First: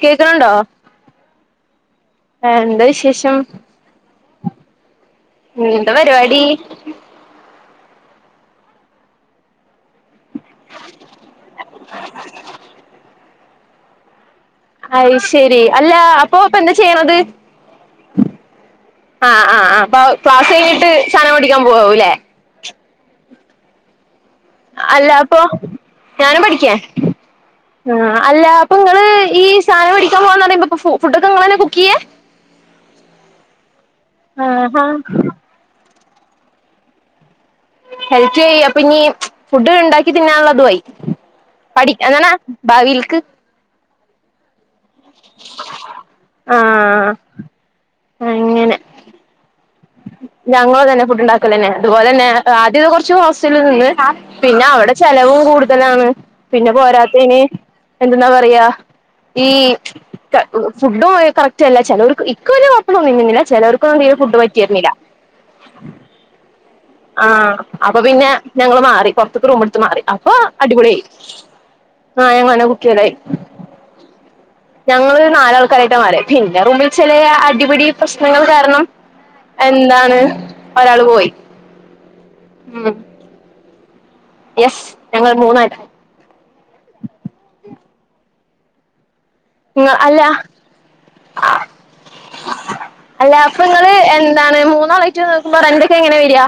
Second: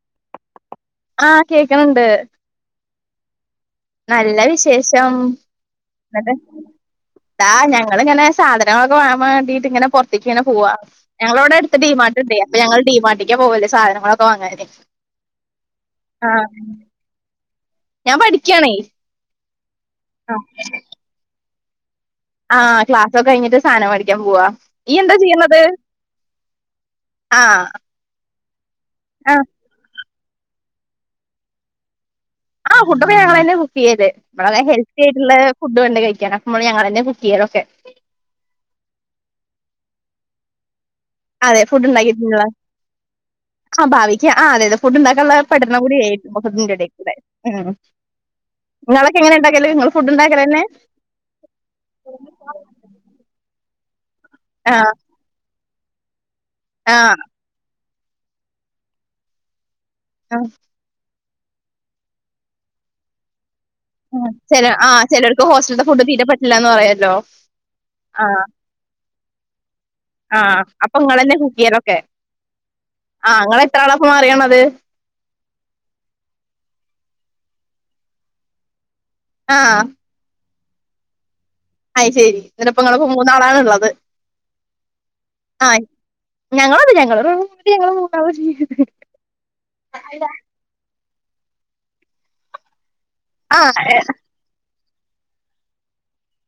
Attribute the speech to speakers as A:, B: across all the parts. A: കേക്കണണ്ടോ
B: ആഹ് കേക്കണണ്ട്
A: എന്താ വിശേഷം
B: നല്ല വിശേഷം
A: എന്താ
B: നല്ല
A: പരിപാടി
B: ഇതാ ഞ ഞങ്ങളിങ്ങനെസാധനങ്ങളൊക്കെ വാങ്ങാം വേണ്ടിട്ട് ഇങ്ങനെ പൊറത്ത് ത്തേക്ക് ഇങ്ങനെ പോവാ ഞങ്ങളടെ അവിടെ അടുത്ത് ഡിമാർട്ടുണ്ട് അപ്പോ ഞങ്ങള് ഡിമാർട്ടിക്കാ പോകല് സാധനങ്ങളൊ
A: അയ് ശരി അല്ല അപ്പോ
B: ആഹ്
A: അപ്പോ എന്താ ചെയ്യണത്
B: ഞാൻ പഠിക്കയാണേ
A: ആ ആ അപ്പോ ക്ലാസ് കഴിഞ്ഞിട്ട് സാധനം മേടിക്കാൻ പോകുവാല്ലേ
B: ആ ക്ലാസ്സൊക്കെ കഴിഞ്ഞിട്ട് സധനംമേടിക്ക ക്കാൻ പോവാ ഈ
A: അല്ല
B: എന്താ
A: അപ്പൊ
B: ചെയ്യുന്നത്
A: ഞാനും പഠിക്കാ
B: ആ
A: ആഹ് അല്ല അപ്പൊ നിങ്ങള്
B: ആ
A: ഈ സാധനം മേടിക്കാൻ പറയുമ്പോ ഫുഡൊക്കെ നിങ്ങളുതന്നെ കുക്ക് ചെയ്യാ
B: ആ ഫുഡൊക്കെ ഞങ്ങൾ തന്നെ കുക്ക് ചെയ്ല് നമ്മള്
A: ആഹാ
B: ഹെൽത്തി ആയിട്ടുള്ള ഫുഡ് വേണ്ടേ കഴിക്കാൻ അപ്പ ഞങ്ങൾ തന്നെ കു
A: ഹെൽപ്ചെയ അപ്പൊ ഇനി ഫുഡ് ഉണ്ടാക്കി തിന്നാനുള്ളതുമായി
B: അതെ
A: പഠ എങ്ങനെ ഭാവിയിൽക്ക്
B: ആ ഭാവിക്ക് ആ അതെ അതെ ഫുഡ്ണ്ടാക്കാനുള്ള പഠന കൂടി ആയി അതിന്റെ ഇടയിൽ
A: ആഹ്
B: കൂടി
A: അങ്ങനെ
B: നിങ്ങളക്കെ എങ്ങനെ ഉണ്ടാക്കല് [unintelligible]
A: ഞങ്ങള് തന്നെ ഫുഡ്ണ്ടാക്കല് തന്നെ അതുപോലെ തന്നെ ആദ്യമക്കെ കുറച്ചു ഹോസ്റ്റലിൽ നിന്ന് പിന്നെ
B: ആഹ്
A: അവിടെ ചെലവും കൂടുതലാണ് പിന്നെ
B: ആഹ്
A: പോരാത്തന് എന്തെന്നാ പറയാ ഈ
B: ആഹ്
A: ഫുഡും കറക്റ്റ് അല്ല ചിലർക്ക് ഇക്ക്വല്യ കുഴപ്പമൊന്നും തോന്നിയില്ല ചിലർക്കൊന്നും തീരെ ഫുഡ് പറ്റിയിരുന്നില്ല
B: ഹോറ്റലിത്തെ ഫുഡ് തീരെ പറ്റില്ല എന്ന് പറയും
A: ആ അപ്പൊ പിന്നെ ഞങ്ങള് മാറി പുറത്തൊക്കെ റു- മാറി അപ്പൊ
B: ആഹ് അപ്പൊ
A: അടിപൊളിയായി
B: ഇങ്ങളെന്നെ കുക്കെയ്യലൊക്കെ
A: ആ ഞങ്ങൾ തന്നെ കുക്ക്‌ ചെയ്യാലായി
B: ആഹ് ഇങ്ങളെത്ര ആളാപ്പൊ മാറിയാണത്
A: ഞങ്ങള് നാലാൾക്കാരായിട്ട് മാറി പിന്നെ റൂമിൽ ചെല അടിപടി പ്രശ്നങ്ങൾ കാരണം എന്താണ് ഒരാള് പോയി
B: അ ശരി ഇന്നരപ്പം
A: ഉം
B: നിങ്ങളിപ്പോ മൂന്നാളാണ് ഉള്ളത്
A: യെസ് ഞങ്ങൾ മൂന്നായി
B: ഞങ്ങളെ ഞങ്ങള റൂമില് മൂന്നാള്
A: ഉം അല്ല അല്ല അപ്പൊ
B: ആഹ്
A: നിങ്ങള് എന്താണ് മൂന്നാളായിട്ട് നിക്കുമ്പോ റെന്റൊക്കെ എങ്ങനെയാ വരിക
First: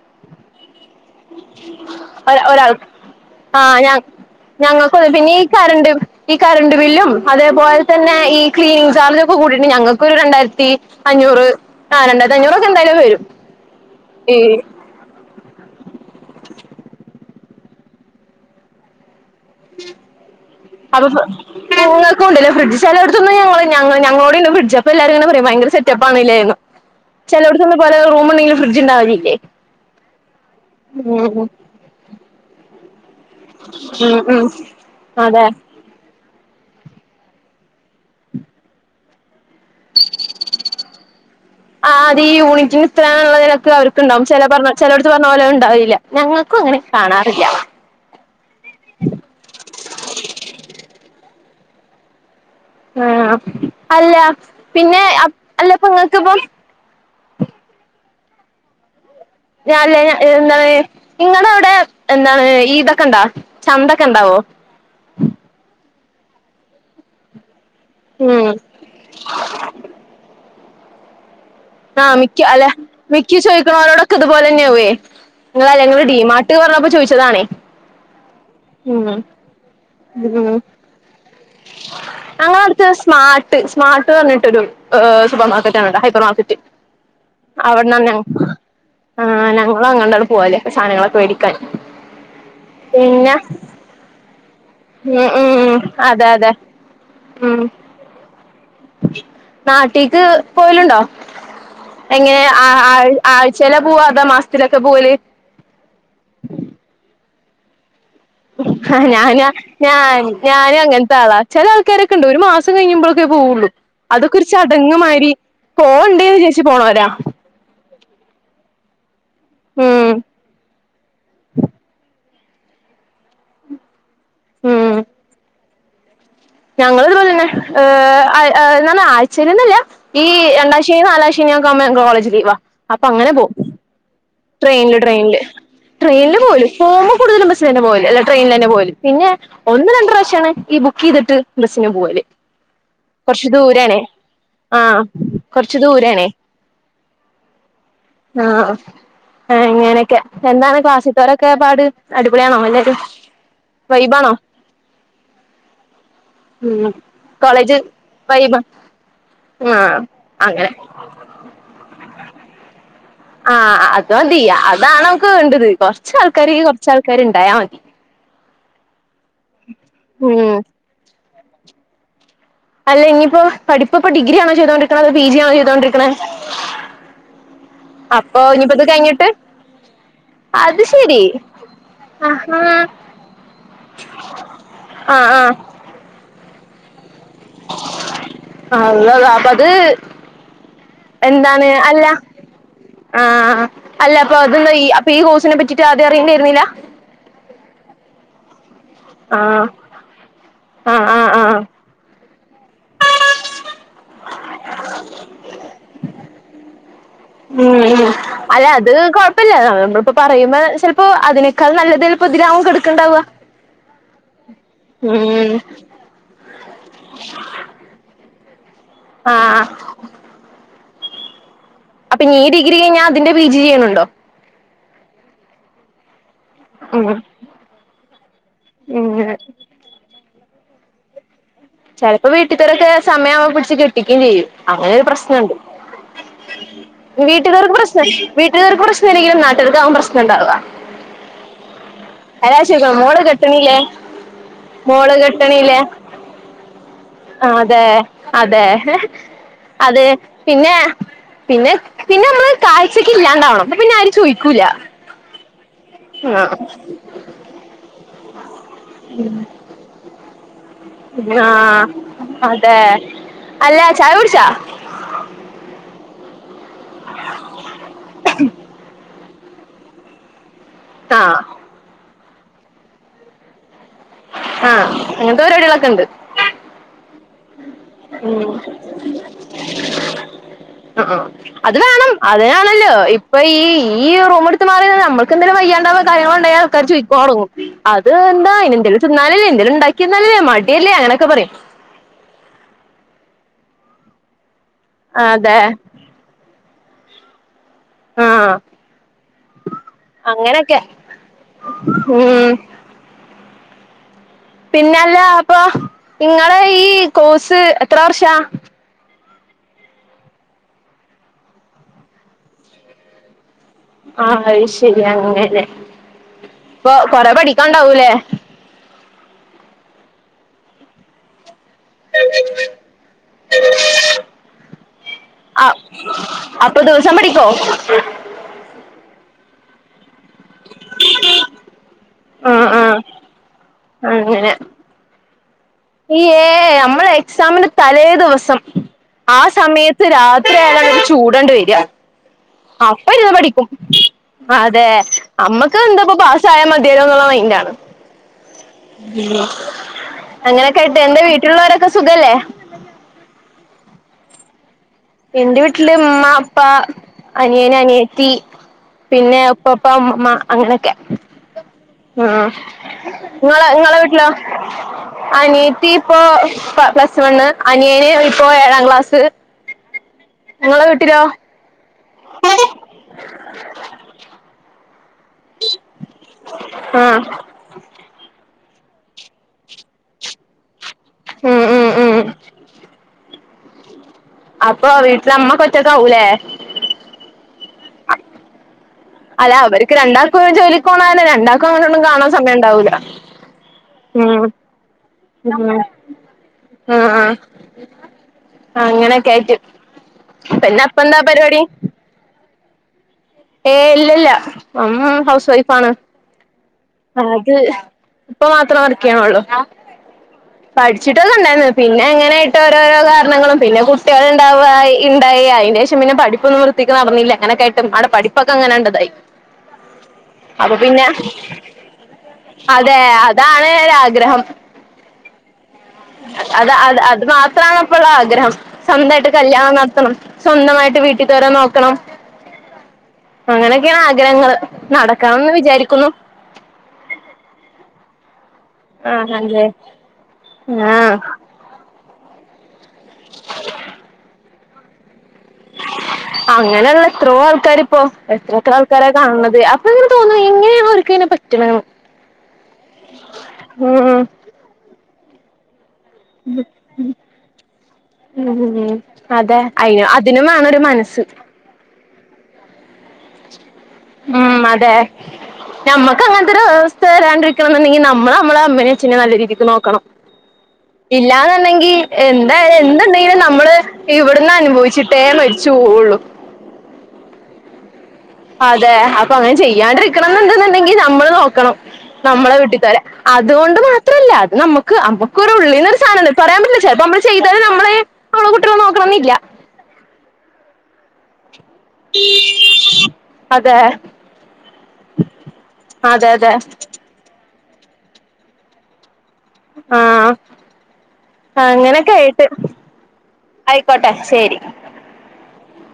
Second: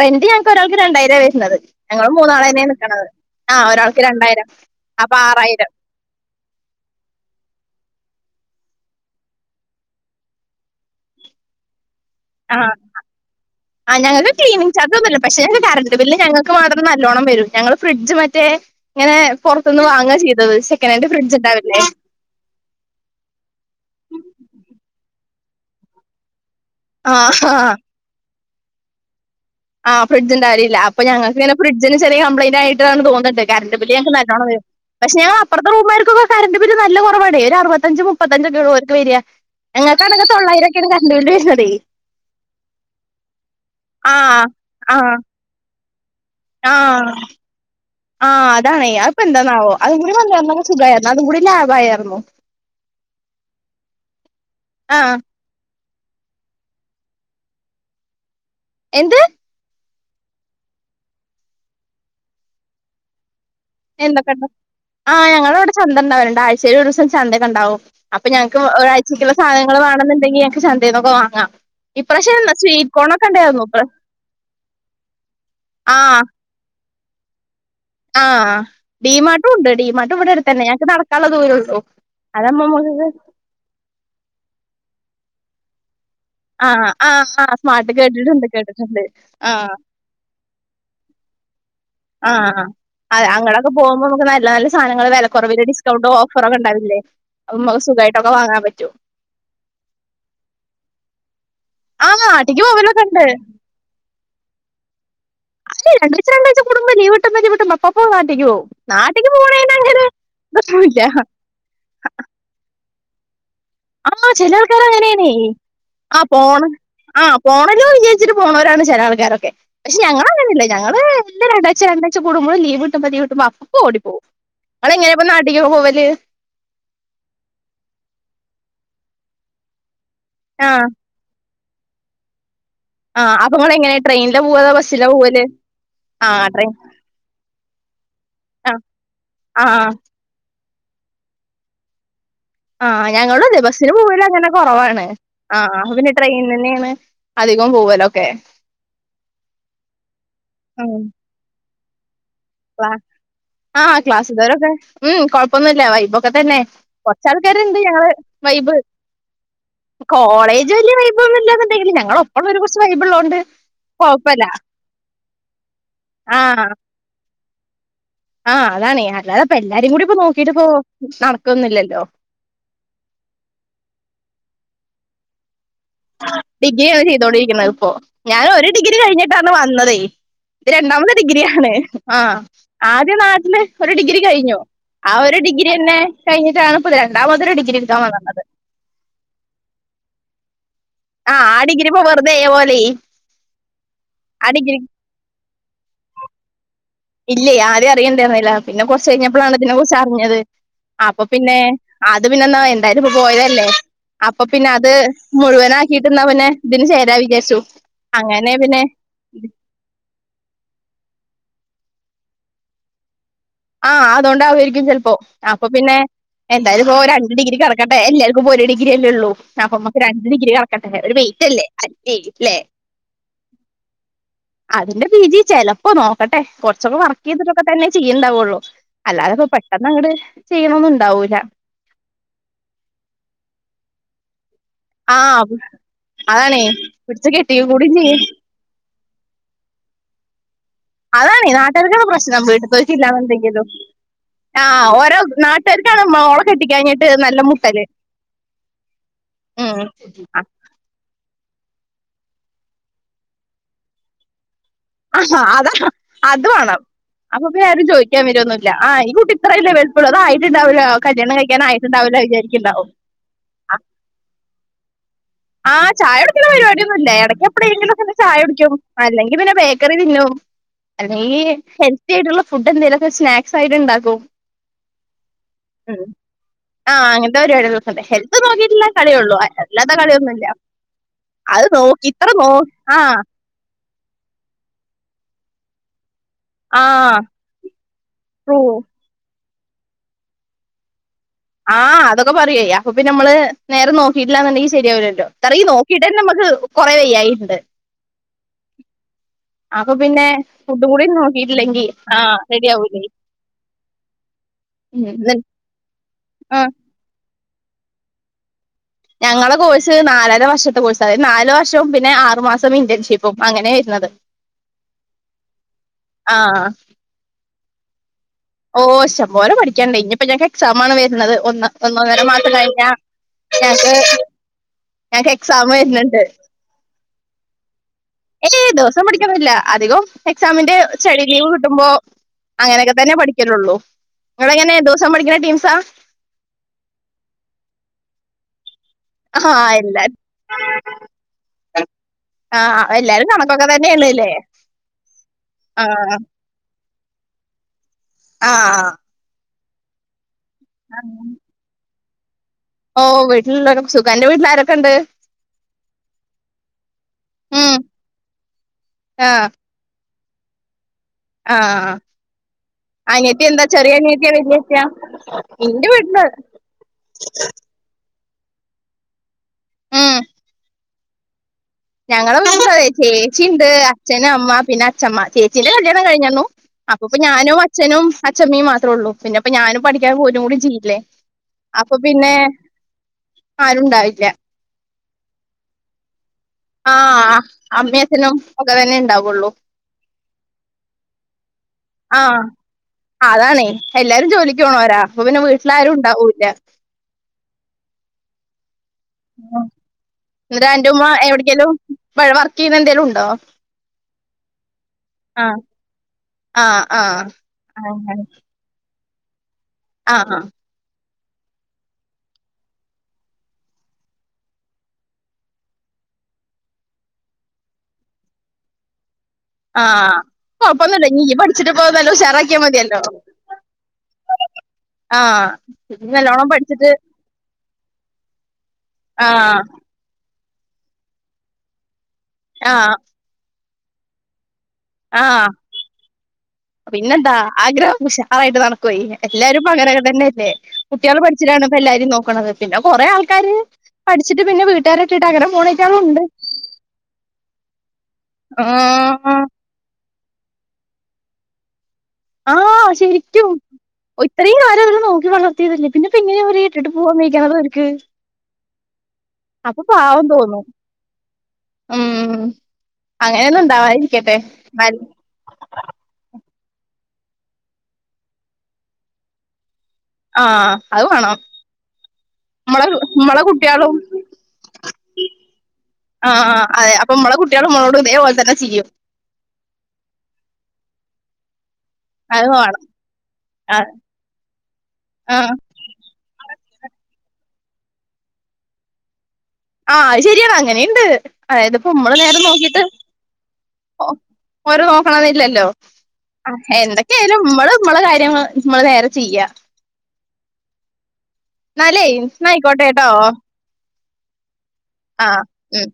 B: റെന്റ് ഞങ്ങക്ക് ഒരാൾക്ക് രണ്ടായിരം വരുന്നത് ഞങ്ങൾ മൂന്നാൾ തന്നെയാണ്
A: ഒരാൾക്ക്
B: നിക്കണത് ആ
A: ആഹ് ഞ
B: ഒരാൾക്ക് രണ്ടായിരം
A: ഞങ്ങൾക്ക
B: അപ്പൊ
A: പിന്നെ ഈ
B: ആറായിരം
A: കറണ്ട് ഈ കറണ്ട് ബില്ലും അതെ അതുപോലെ തന്നെ ഈ ക്ലീനിങ്ങ് ചാർജ് ഒക്കെൂടിയിട്ട് ഞങ്ങൾക്കൊരു രണ്ടായിരത്തി അഞ്ഞൂറ് ആഹ് രണ്ടായിരത്തി
B: ആ
A: അഞ്ഞൂറൊക്കെ എന്തായാലും വരും
B: ആ ഞങ്ങക്ക്
A: ഈ
B: ക്ലീനിക് ചാർജ് ഒന്നൂല്ല പക്ഷെ കറണ്ട് കറണ്ട് ബില്ല് ഞങ്ങൾക്ക് മാത്രം നല്ലോണ്ണം വരും ഞങ്ങൾ ഫ്രിഡ്ജ് മറ്റേ ഇങ്ങനെ പുറത്തുന്ന് വാങ്ങുക ചെയ്തത്
A: അപ്പൊ
B: സെക്കനൻഡ് ഫ്രിഡ്ജ് ഇണ്ടാവില്ലേ
A: ഞങ്ങൾക്കുണ്ടല്ല ഫ്രിഡ്ജ് ചെടുത്ത് ഞങ്ങള് ഞങ്ങളോട് തന്നെ ഫ്രിഡ്ജ് അപ്പ എല്ലാരും ഭയങ്കര സെറ്റപ്പ ആണ് അല്ലേന്ന്
B: ആഹ് ആഹ്
A: ചിലവിടുന്ന് പോലെ റൂമുണ്ടെങ്കിലും ഫ്രിസജ് ഉണ്ടാവലില്ലേ
B: ആ ഫ്രഡജിന്റെ കാര്യല്ല അപ്പ
A: ഉം
B: ഞങ്ങൾക്കങ്ങനെ ഫ്രഡ്ജിന്റെ ചെറിയ കംപ്ലയിന്റ് ആയിട്ടാണ് എന്ന് തോന്നുന്നത് ണ്ട് കറണ്ട് ബില്ല്
A: ഉം
B: ഞങ്ങൾക്ക്
A: ഉം
B: നല്ലോണം
A: ഉം
B: വരുന്നുണ്ട് പക്ഷേ
A: അതെ
B: അപ്പറത്തെ റൂമുകർക്കൊക്കെ കരണ്ട് ബില്ല് നല്ല കുറവാണേ ഒരു അറുപത്തഞ്ചച് മുപ്പത്തഞ്ചൊക്കെ ഓർക്ക് വരിക ഞങ്ങൾക്ക് അണേൽ തൊള്ളായിരൊക്കെയാണ് കണ്ടണ്ട് ബിൽ വരുന്നതേ
A: ആ അത് ഈ യൂണിറ്റിന് ഇത്രന്നുള്ളതൊക്കെ അവർക്കുണ്ടാവും ചില
B: ആഹ്
A: പറഞ്ഞ ചിലോടത്ത്
B: ആഹ്
A: പറഞ്ഞ പോലെ ഉണ്ടാവില്ല ഞങ്ങൾക്കും അങ്ങനെ
B: ആഹ്
A: കാണാറില്ല
B: ആഹ് അതാണേ അത് ഇപ്പോ എന്താന്നാവോ അതും കൂടി വന്നായിരുന്ന സുഖമായിരുന്നു അതും കൂടി ലാഭ ആയിരുന്നു
A: ആ അല്ല പിന്നെ
B: ആഹ്
A: അല്ല അ നിങ്ങക്കിപ്പം
B: എന്ത്
A: ല്ല എന്താണ് ഇങ്ങ അവിടെ എന്താണ് ഈതൊക്കെ ഉണ്ടാ
B: എന്തൊക്കെണ്ട ആ ഞങ്ങടെ ഇവിടെ ചന്ത ഉണ്ടാവുലുണ്ട് ആഴ്ചൽ ഒരു ദിവസം ചന്തൊക്കെ ഉണ്ടാവും അപ്പൊ
A: ഉം
B: ഞങ്ങക്ക് ഒരാഴ്ചയ്ക്കുള്ള സാധനങ്ങൾ വേണന്നുണ്ടെങ്കിൽ ഞങ്ങക്ക് ചന്തയിൽന്നൊക്കെ വാങ്ങാം
A: ആഹ് മിക്ക
B: ഇപ്രാവശ്യം
A: അല്ലെ
B: സ്വീറ്റ് കോണൊക്കെ
A: മിക്കി
B: ഉണ്ടായിരുന്നു
A: ചോദിക്കണോരോടൊക്കെ ഇതുപോലെ തന്നെയാവേ നിങ്ങൾ ആ ഡീമാർട്ട് പറഞ്ഞപ്പോ ചോദിച്ചതാണേ
B: ആ
A: ഉം
B: ഡിമാർട്ടും ഉണ്ട് ഡിമാർട്ട് ഇവിടെ അടുത്തന്നെ ഞങ്ങക്ക് നട
A: ഞങ്ങ അടുത്തെ സ്മാർട്ട് സ്മാർട്ട് പറഞ്ഞിട്ടൊരു സൂപ്പർമാർക്കറ്റ് ആണടാ സൂപ്പർ മാർക്കറ്റ്
B: ആഹ് ആഹ് ആഹ്
A: അവിട
B: സ്മാർട്ട്
A: ഞങ്ങും
B: കേട്ടിട്ടുണ്ട് കേട്ടിട്ടുണ്ട് ആഹ്
A: ഞങ്ങളും അങ്ങട്ടാണ് പോവല് സധനങ്ങളൊക്കെ വേടിക്കാൻ
B: ആഹ് ആ അങ്ങൊടെക്കെ പോകുമ്പോ നമുക്ക് നല്ല നല്ല സാധനങ്ങള്
A: ഉം
B: വില കുറവ
A: ഉം അതെ അതെ
B: ഡിസ്കൗട്‌ഓഫർഒക്കെണ്ടാവില്ലേ
A: ഉം
B: നു സുഖമായിട്ടൊക്കെ വാങ്ങൻ
A: നാട്ടിക്ക് പോവലുണ്ടോ
B: ആഹ്
A: എങ്ങനെ
B: നാട്ടിക്ക്
A: ആ
B: പോവലൊക്കെ ഉണ്ട്
A: ആഴ്ചയില പോവാ മാസത്തിലൊക്കെ പോവല്
B: അത് രണ്ടാഴ്ച രണ്ടാഴ്ച [unintelligible] പോവും
A: ആ
B: നാട്ടിക്ക്
A: ഞനും
B: പോണേന് അങ്ങനെ ഇതൊന്നുല്ല
A: ഞാൻഅങ്ങനത്തെ ആള ചില ആൾക്കാരൊക്കെ ഉണ്ട് ഒരു മാസം കഴിഞ്ഞുമ്പോൾ പോ വള്ളു
B: ആഹ ചില ആൾക്കാര അങ്ങനെയണ ആ
A: പോവണ്ടേന്ന് വിചാരിച്ച്
B: പോണ്
A: പോണോരാ
B: ആ പോണല്ലോ വിജാരി പോവരാണ് ചില ആൾക്കാരൊക്കെ പക്ഷെ
A: ഉം
B: ഞങ്ങളങ്ങനെയല്ല ഞങ്ങള് എല്ല രണ്ട് അഴ്ച്ച രണ്ട് അഴ്ച്ച ഇച്ച്കൂടുമ്പോ ലീവ് കിട്ടുമ്പോ ലാവ് കിട്ടുമ്പോ അപ്പോ ഓടി പോകും ഇങ്ങള്എങ്ങനൊ നടിക്ക് പോവല്
A: ഞങ്ങളതുപോലെ തന്നെ എന്ന ആഴ്ച്ച ല് ഒന്നുല്ല ഈ
B: ആ
A: രണ്ടാശനി നാലാ ശനി [unintelligible] കോളേജ് ലിവാ
B: ആഹ് അപ്പൊ നമ്മെ എങ്ങനെയ ട്രെയിനില പോവല്ലോ ബസ്സില പോവല് ആ
A: ട്രെയിനിൽ പോലും
B: ട്രെയിൻ
A: പോവുമ്പോകൂടുതല് ബസ് തന്നെ പോവല്അല്ല ട്രെയിനിൽ തന്നെ
B: ആ
A: പോലും പിന്നെ
B: ആ
A: ഒന്ന് രണ്ട് പ്രാവശ്യമാണ് ഈ ബുക്ക് ചെയ്തിട്ട് ബസ്സിന് പോവല്ലേ
B: ആഹ ഞങ്ങള അതെ ബസിന് പോവല്ല അങ്ങനെ
A: ആഹ്
B: കുറവാണ് ആ
A: കൊറച്ച്
B: പിന്നെ
A: ദൂരാണേ
B: ട്രെയിൻ തന്നെയാണ് അധി അധികം പോവലൊക്കെ
A: ആഹ് ആഹ് ഇങ്ങനെയെക്കെ എന്താണ്
B: ഉം
A: ക്ലാസ്സിത്തോരൊക്കെ പാട് അടിപൊളിയാണോ എല്ലാരും
B: ആഹ്
A: വൈബാണോ
B: ക്ലാസ്സിത്തൊരൊക്കെ ഉം കൊഴപ്പൊന്നുല്ല വൈബൊക്കെ തന്നെ
A: ഉം
B: കൊറച്ച് ആൾക്കാര്
A: കോളേജ്
B: ഇണ്ട് ഞങ്ങള്
A: വൈബാ
B: വൈബ്
A: ആഹ് അങ്ങനെ
B: കോളേജ് വലിയ വൈബോന്നുല്ലന്നുണ്ടെങ്കിലും ഞങ്ങളോ
A: ആഹ് അത് മതി അതാണ് നമുക്ക് വേണ്ടത് കൊറച്ച് ആൾക്കാരിക്ക് കൊറച്ച് ആൾക്കാര് ഇണ്ടായാ മതി
B: ആഹ് അതാണ് അല്ലാതാപ്പ എല്ലാരും കൂടി ഇപ്പൊ നോക്കിട്ട്
A: ഉം
B: ഇപ്പൊ നടക്കൊന്നില്ലല്ലോ
A: അല്ല ഇനിയിപ്പോ പഠിപ്പ് ഇപ്പൊ ഡിഗ്രി ആണോ ചെയ്തോണ്ടിരിക്കണത് അതോ പി ജി ആണോ ചെയ്തോണ്ടിരി
B: ഡിഗ്രിയാ ആണ് ചെയ്തോണ്ടിരിക്കണത് ഇപ്പോ
A: അപ്പൊ
B: ഞാൻ ഒരു
A: ഇനിയിപ്പോ ഇത്
B: ഡിഗ്രി
A: കഴിഞ്ഞിട്ട്
B: കഴിഞ്ഞിട്ടാണ് വന്നതേ
A: അത്
B: രണ്ടാമത്തെ
A: ശരി
B: ഡിഗ്രി ആണ് ആഹ്
A: ആഹാ
B: ആദ്യ നാട്ടില് ഒരു ഡിഗ്രി കഴിഞ്ഞു ആ
A: ആഹ്
B: ഒരു ഡിഗ്രിയാന്നെ കഴിഞ്ഞിട്ടാണ് ഇപ്പ രണ്ടാമതൊരു ഡിഗ്രി എടുക്കാൻ വന്നത്
A: [unintelligible] അപ്പ അത്
B: ആഹ് ആ
A: എന്താണ്
B: ഡിഗ്രി ഇപ്പോ
A: അല്ല
B: വെറുതെ പോലേ
A: ആഹ് അല്ല അപ്പൊ
B: ആ
A: അതൊന്നും
B: ഡിഗ്രി
A: അപ്പൊ ഈ കോഴ്സിനെ പറ്റിട്ട് ആദ്യം അറിയേണ്ടിയിരുന്നില്ല
B: ഇല്ലേ ആദ്യം അറിയണ്ടര്ന്നില്ല പിന്നെ കുറച്ച് കഴിഞ്ഞപ്പോളാണ്
A: ആഹ്
B: ഇതിനെ കുറിച്ച് അറിഞ്ഞത്
A: ആഹ്
B: അപ്പൊ
A: ആഹ്
B: പിന്നെ
A: ആഹ്
B: ആ പിന്നെ എന്നാ വേണ്ട ഇതിപ്പോ പോയതല്ലേ അപ്പൊ പിന്നെ അത് മുഴുവൻ ആക്കിട്ട്ന്നാ പിന്നെ ഇതിന് ചേർ
A: ഉം ഉം അല്ല അത് കൊഴപ്പില്ല നമ്മളിപ്പോ പറയുമ്പോ ചിലപ്പോ അതിന് ക്കാൾ നല്ലത് ചിലപ്പോ ഇതിലാവും കിടക്കുണ്ടാവ
B: ആഹ് അതുകൊണ്ട് ആവുവായിരിക്കും ചിലപ്പോ അപ്പൊ പിന്നെ എന്തായാലും ഇപ്പൊ രണ്ട് ഡിഗ്രി കിടക്കട്ടെ എല്ല ക്കും ഇപ്പോ ഒരു ഡിഗ്രിയല്ലേ ഉള്ളൂ
A: ആഹ്
B: അപ്പൊമ്മക്ക് രണ്ട് ഡിഗ്രി കടക്കട്ടെ ഒരു വെയ്റ്റ് അല്ലേ അല്ലേ
A: അപ്പൊ ഇനി ഈ
B: അല്ലേ.
A: ഡിഗ്രി കഴിഞ്ഞാൽ അതിന്റെ പി ജി ചെയ്യണുണ്ടോ
B: അതിന്റെ പീ ജി ചെലപ്പോ നോക്കട്ടെ കുറച്ചൊക്കെ
A: ഉം
B: വർക്ക് ചെയ്തിട്ടൊക്കെ തന്നെ ചെയ്യേണ്ടാവുള്ളൂ ളു അല്ലാതെ
A: ഉം
B: ഇപ്പൊ പെട്ടെന്ന് അങ്ങട് ചെയ്യണൊന്നും ഇണ്ടാവൂല
A: ചിലപ്പോ വീട്ടിൽത്തൊരൊക്കെ സമയം ആവുമ്പോ പിടിച്ച് കെട്ടിക്കുകയും ചെയ്യും അങ്ങനെ ഒരു പ്രേശ്നണ്ട്
B: ആഹ് അതാണേ പിടിച്ച് കെട്ടിയും
A: വീട്ടുകാർക്ക്
B: കൂടി
A: പ്രശ്നം
B: ചെയ്യും
A: വീട്ടുകാർക്ക് പ്രശ്നംല്ലെങ്കിലും നാട്ടുകാർക്ക് ആവും പ്രശ്നംണ്ടാവ
B: അതാണ് നാട്ടാർക്കണ് പ്രശ്നം വീട്ടത്തൊരിക്ക്
A: ചോദിക്കും മോള്
B: ഇല്ലാന്ന്ണ്ടെങ്കിലും
A: കെട്ടണില്ലേ
B: ആഹ്
A: മോള്
B: ഓരോ
A: കെട്ടണില്ലേ
B: നാട്ടുകാർക്കാണ് മോളെ കെട്ടി
A: അതെ അതെ
B: ഉം
A: അതെ പിന്നെ പിന്നെ പിന്നെ നമ്മള് കാഴ്ചക്ക് ഇല്ലാണ്ടാവണം പിന്നെ ആരും ചോദിക്കൂല
B: ആഹ് അത അത്
A: ആഹ്
B: വേണം അപ്പൊ പിന്നെ അരും ചോദിക്കാൻ വരൊന്നുല്ല ആഹ് ഈ കുട്ടി ഇത്ര വലിയ വലിപ്പള്ളതായി യിട്ടിണ്ടാവില്ല കല്യാണം കഴിക്കാൻ
A: ആഹ്
B: ആയിട്ടിണ്ടാവില്ല
A: അതെ
B: വിചാരിക്കണ്ടാവും ആഹ്
A: അല്ല ചായ കുടിച്ചാ
B: ആഹ് ചായ കുടിക്കുന്ന പരിപാടി ഒന്നും ഇല്ല ഇടയ്ക്ക് എപ്പളെങ്കിലും ഒക്കെ ഒരു ചായ കുടിക്കും അല്ലെങ്കി ങ്കിപിന്നെ ബേക്കറി തിന്നും
A: ആഹ്
B: അല്ലെങ്കിൽ ഹെൽത്തി ആയിട്ടുള്ള ഫുഡ് എന്തെലും സ്നാക്സ് ആയിട്ട് ഉണ്ടാക്കു
A: ആഹ് അങ്ങനത്തെ പരിപടികളൊക്കെ ഇണ്ട്
B: ത്ത പരിപാടികളൊക്കെണ്ട് ഹെൽത്ത് നോക്കിട്ടുള്ള കളിയെ ഒള്ളൂ അൽ അല്ലാത്ത കളിയൊന്നും
A: ആഹ് ആഹ് അത് വേണം
B: നോ
A: അതിനാണല്ലോ
B: ആ
A: ഇപ്പൊ ഈ ഈ റൂമെടുത്ത് മാറി നിന്ന് നമ്മക്ക് എന്തെങ്കും വയ്യാണ്ടാവാ കാര്യങ്ങളൊണ്ടായാൽ
B: ആ
A: ആൾക്കാര് ചോദിക്കോടങ്ങും അത് ന്താ
B: ട്രൂ
A: അയിനെന്തേലും തിന്നലല്ലേ ന്തേലും ഇണ്ടാക്കി എന്നാലല്ലേ മടിയല്ലേ അങ്ങനെ
B: ആഹ് അതൊക്കെ പറയുവെ അപ്പൊ പിന്നാ മ്മള് നേരെ നോക്കീട്ടില്ലാന്ന്ണ്ടെങ്കി ശരിയാവൂലല്ലോ
A: അതെ
B: ഇത്തറയും നോക്കീട്ടന്നെ മ്മക്ക് കൊറെ വയ്യായ്കേണ്ട്
A: ആഹ്
B: അപ്പൊ പിന്നെ ഫുഡും കൂടി നോക്കിട്ടില്ലെങ്കി ആഹ്
A: ഉം
B: റെഡി ആവൂലേ
A: പിന്നല്ല
B: ന്ന്
A: അപ്പൊ ഇങ്ങളെ
B: ആഹ്
A: ഈ കോഴ്സ് എത്ര വർഷാ
B: ഞങ്ങളെ കോഴ്സ് നാലര വർഷത്തെ കോഴ്സ്സാ അതായത് നാല് വർഷവും പിന്നെ ആറു മാസം ഇന്റേൺഷിപ്പും അങ്ങനാ വര്
A: ആഹ് അയ്ശരി അങ്ങനെ
B: ആഹ്
A: പ്പൊ കൊറെ പഠിക്കാണ്ടാവൂലേ
B: ഓ ഇശ്ശംപോലെ പഠിക്കാണ്ടായ് ഇനിയിപ്പോ ഞങ്ങക്ക് എക്സാം ആണ് വരുന്നത് ഒന്ന് ഒന്നൊന്നര മാസം കയ്ഞ്ഞാ ഞാക്ക് ഞങ്ങക്ക്
A: ആ
B: എക്സാമ് വരുന്നുണ്ട്
A: അപ്പൊ ദിവസം പഠിക്കോ
B: ഏയ് ദെവസം പഠിക്കാൻ പറ്റില്ല അധികോം എക്സാമിന്റെ സ്റ്റഡി ലീവ് കിട്ടുമ്പോ
A: ആ ആ
B: അങ്ങനെയൊക്കെത്തന്നെ പഠി ത്തൊള്ളൂ ങ്ങളെങ്ങനെ രണ്ട് ദോസോം പഠിക്കണ ടീംസാ
A: യ് ഏ അമ്മള് എക്സാമിന് തലേ ദിവസം ആ
B: ആഹ്
A: സമയത്ത്
B: എല്ലാ
A: രാത്രിയായാലാണ് ചൂടണ്ട് വരുക
B: ആഹ്
A: അപ്പ
B: എല്ലാരും
A: ഇരുന്ന് പഠിക്കും
B: കണക്കൊക്കെ തന്നെയാണ് ല്ലേ
A: അതെ അമ്മക്ക് എന്താപ്പ
B: ആഹ്
A: പാസ്സായാ മത് തിയല്ലോന്നൊള്ള മൈൻ്റാണ്
B: ആഹ്
A: അങ്ങനൊക്കെ ആയ്ട്ട് എന്തേ വീട്ടുള്ളവരൊക്കെ സുഖല്ലേ
B: ഓ വീട്ടിലുള്ളൊരോക്കെ സുഖാന്റെ വീട്ടിലാര്
A: ഇൻ്റെ വീട്ടില് ഉമ്മ, അപ്പ, അനിയന്,
B: ഉം
A: അനിയത്തി പിന്നെ
B: ആഹ്
A: ഉപ്പപ്പ ഉമ്മ്മ്മ അങ്ങനൊക്കെ
B: ആഹ്
A: ആ
B: അനിയത്തി എന്താ
A: ഇങ്ങളെ ഇങ്ങള
B: ചെറിയ
A: വീട്ടിലോ
B: അനിയത്തിയാ വല്യത്തിയാ ഇന്റെ
A: അനീത്തിപ്പോ
B: വീട്ടില്
A: പ പ്ലസ് വണ്ണ് അനിയന് പ്പോ ഏഴാം ക്ലാസ്സ് ങ്ങളെ വീട്ടിലോ
B: ഞങ്ങള് മൂന്ന് ചേച്ചീണ്ട് അച്ഛനമ്മ പിന്നെ അച്ചമ്മ. ചേച്ചീന്റെ കല്യാണം കഴിഞ്ഞന്നു അപ്പപ്പൊ
A: ആഹ്
B: ഞാനും അച്ഛനും അഛമ്മയും മാ ത്രോള്ളൂ പിന്നെപ്പ ഞാനും പഠിക്കാൻ പോരുംകൂടി ചെയ്യില്ലേ
A: ഉം ഉം ഉം
B: അപ്പൊപ്പിന്നെ ആരുണ്ടാവില്ല
A: അപ്പൊ വീട്ട്ലമ്മ കൊച്ചക്കാവൂലേ
B: ആഹ് അമ്മേഅച്ഛനും
A: അല്ല അവരിക്ക് രണ്ടാൾക്കും ജോലിക്കോണകാണം രണ്ടാൾക്കും അങ്ങനൊന്നും കാണാ
B: ആഹ്
A: സമയൊണ്ടാവൂല
B: അതാണേ എല്ലാരും ജോലിക്ക് പോണോരാ അപ്പൊ പിന്നെ വീട്ട്ലാരും ഉണ്ടാവൂല
A: ആഹ് ആഹ് അങ്ങനെക്കെ ആയിറ്റ്
B: എന്താ എൻ്റുമ്മ എവിടെക്കേലും വ വർക്ക് ചെയ്യുന്ന എന്തേലും ഉ
A: ഏ ഇല്ലില്ല അം ഹൗസ്
B: ആഹ്
A: വൈഫാണ്
B: ആഹ് ആഹ്
A: ആത് ഇപ്പ മാത്രം വർക്കെയ്യണോള്ളൂ
B: ആഹ് ആഹ്
A: ച്ചിട്ടത് കണ്ടാരുന്നു പിന്നെ എങ്ങനെയിട്ട് ഓരോരോ കാരണങ്ങളും പിന്നെ കുട്ടികൾഇണ്ടാവായി അതിനു ശേഷം പിന്നെ പഠിപ്പൊന്നും വൃത്തിക്ക് നടന്നയില്ല അങ്ങനൊക്കെആയ്ട്ടും ആൾടെ പഠിപ്പൊക്കെ അങ്ങനെണ്ടതായി
B: ആഹ് കോഴപ്പൊന്നുല്ല നീയ്യ് പഠിച്ചിട്ടിപ്പോ നല്ലുഷാറാക്കിയാ മതിയല്ലോ
A: അതെ അതാണ് ഒരാഗ്രഹം
B: ആഹ് നല്ലോണം പഠിച്ചിട്ട്
A: അത്രാണിപ്പൊള്ള ആഗ്രഹം സ്വന്തായിട്ട്
B: ആഹ്
A: കല്യാണം നടത്തണം സ്വന്തമായിട്ട് വീട്ടീത്തോരെ നോക്കണം
B: ആഹ്
A: അങ്ങനെയൊക്കെയാണ് ആഗ്രഹങ്ങള്
B: ആഹ്
A: നടക്കണംന്ന് വിചാരിക്കുന്നു
B: ൻ്റനടക്കുഅയ്ന്
A: ആഹ് അതെ
B: എല്ലാരുപ്പങ്ങനൊക്കെത്തന്നെയല്ലേ
A: ആഹ്
B: കുട്ടികാള് പഠിച്ചിട്ടാണ് ഇപ്പ എല്ലാരും നോക്കണത് പിന്ന കൊറെ ആൾക്കാര് പഠിച്ചിട്ട് പിന്നെ വീട്ട
A: അങ്ങനെള്ള എത്രോ ആൾക്കാരിപ്പോ എത്ര എത്ര ആൾക്കാരാ കാണ്
B: ആഹ്
A: ണത് അപ്പൊ എങ്ങനെ തോന്നും എങ്ങനെയാണ് ഓർക്ക് ങ്ങനെ പറ്റ്ണത്
B: ആഹ ശരിക്കും
A: ഉം
B: ഇത്രയും കാലം അതില് നോക്കി വളർത്തിയതല്ലേ പിന്നെ ഇപ്പൊ ഇങ്ങനെ അവര് ഇട്ടിട്ട് പോവാൻ വൈകാത അവർക്ക്
A: ഉം അതെ
B: അപ്പൊ
A: അ
B: പാവം
A: അതിനു
B: തോന്നും
A: വേണം ഒരു മനസ്സ്
B: ഉം അങ്ങനെന്ന
A: ഉം അതെ നമ്മക്കങ്ങ ഒര വസ്ഥ വരാണ്ടരിക്കണംന്നു ണ്ടങ്കിൽ നമ്മള് നമ്മളെ അമ്മനെ അച്ഛനെ നല്ല രീതിക്ക് നോക്കണം
B: ആഹ
A: ഇല്ലാന്നുണ്ടെങ്കിൽ എന്തായാലും എന്തുണ്ടെങ്കിലും
B: നമ്മളെ
A: നമ്മള്
B: കുട്ടികളും
A: ഇവിടന്ന് അനുഭവിച്ചിട്ടേ മരിച്ചു പോവു
B: ആഹ് ആ അതെ അപ്പൊ മമ്മളെ കുട്ടികള് മ്മളോട്
A: അതെ അപ്പൊ അങ്ങനെ ചെയ്യാണ്ടിരിക്കണംന്ന് ണ്ടെങ്കിൽ നമ്മള് നോക്കണം
B: അത്
A: നമ്മളെ
B: വേണം
A: വീട്ടിത്തോരെ അതുകൊണ്ട്
B: ആഹ്
A: മാത്രല്ല അത് നമ്മുക്ക് നമ്മുക്ക്
B: ആഹ്
A: ഉള്ളിലൊരു സാധനണ്ട് പറയാൻ പറ്റി ചെലപ്പം നമ്മള് ചെയ്താല് നമ്മളെ നമ്മളെ കുട്ടിള് നോക്കണം എന്നില്ല
B: ആഹ അത് ശരിയാണ് അങ്ങനെണ്ട് അതായത്പ്പോ മ്മള് നേരനോക്കീട്ട്
A: അതെ
B: ഓ ഓ നോക്കണന്നില്ലല്ലോ
A: അതെ അതെ
B: എന്തൊക്കെ ആയാലും മ്മള് മ്മളെ കാര്യങ്ങൾ മ്മള് നേരെ ചെയ്യ
A: ആഹ്
B: നാല്ലേ നയ്ക്കോട്ടെ ട്ടോ
A: കോട്ടെ ശരി
B: ആ ഉം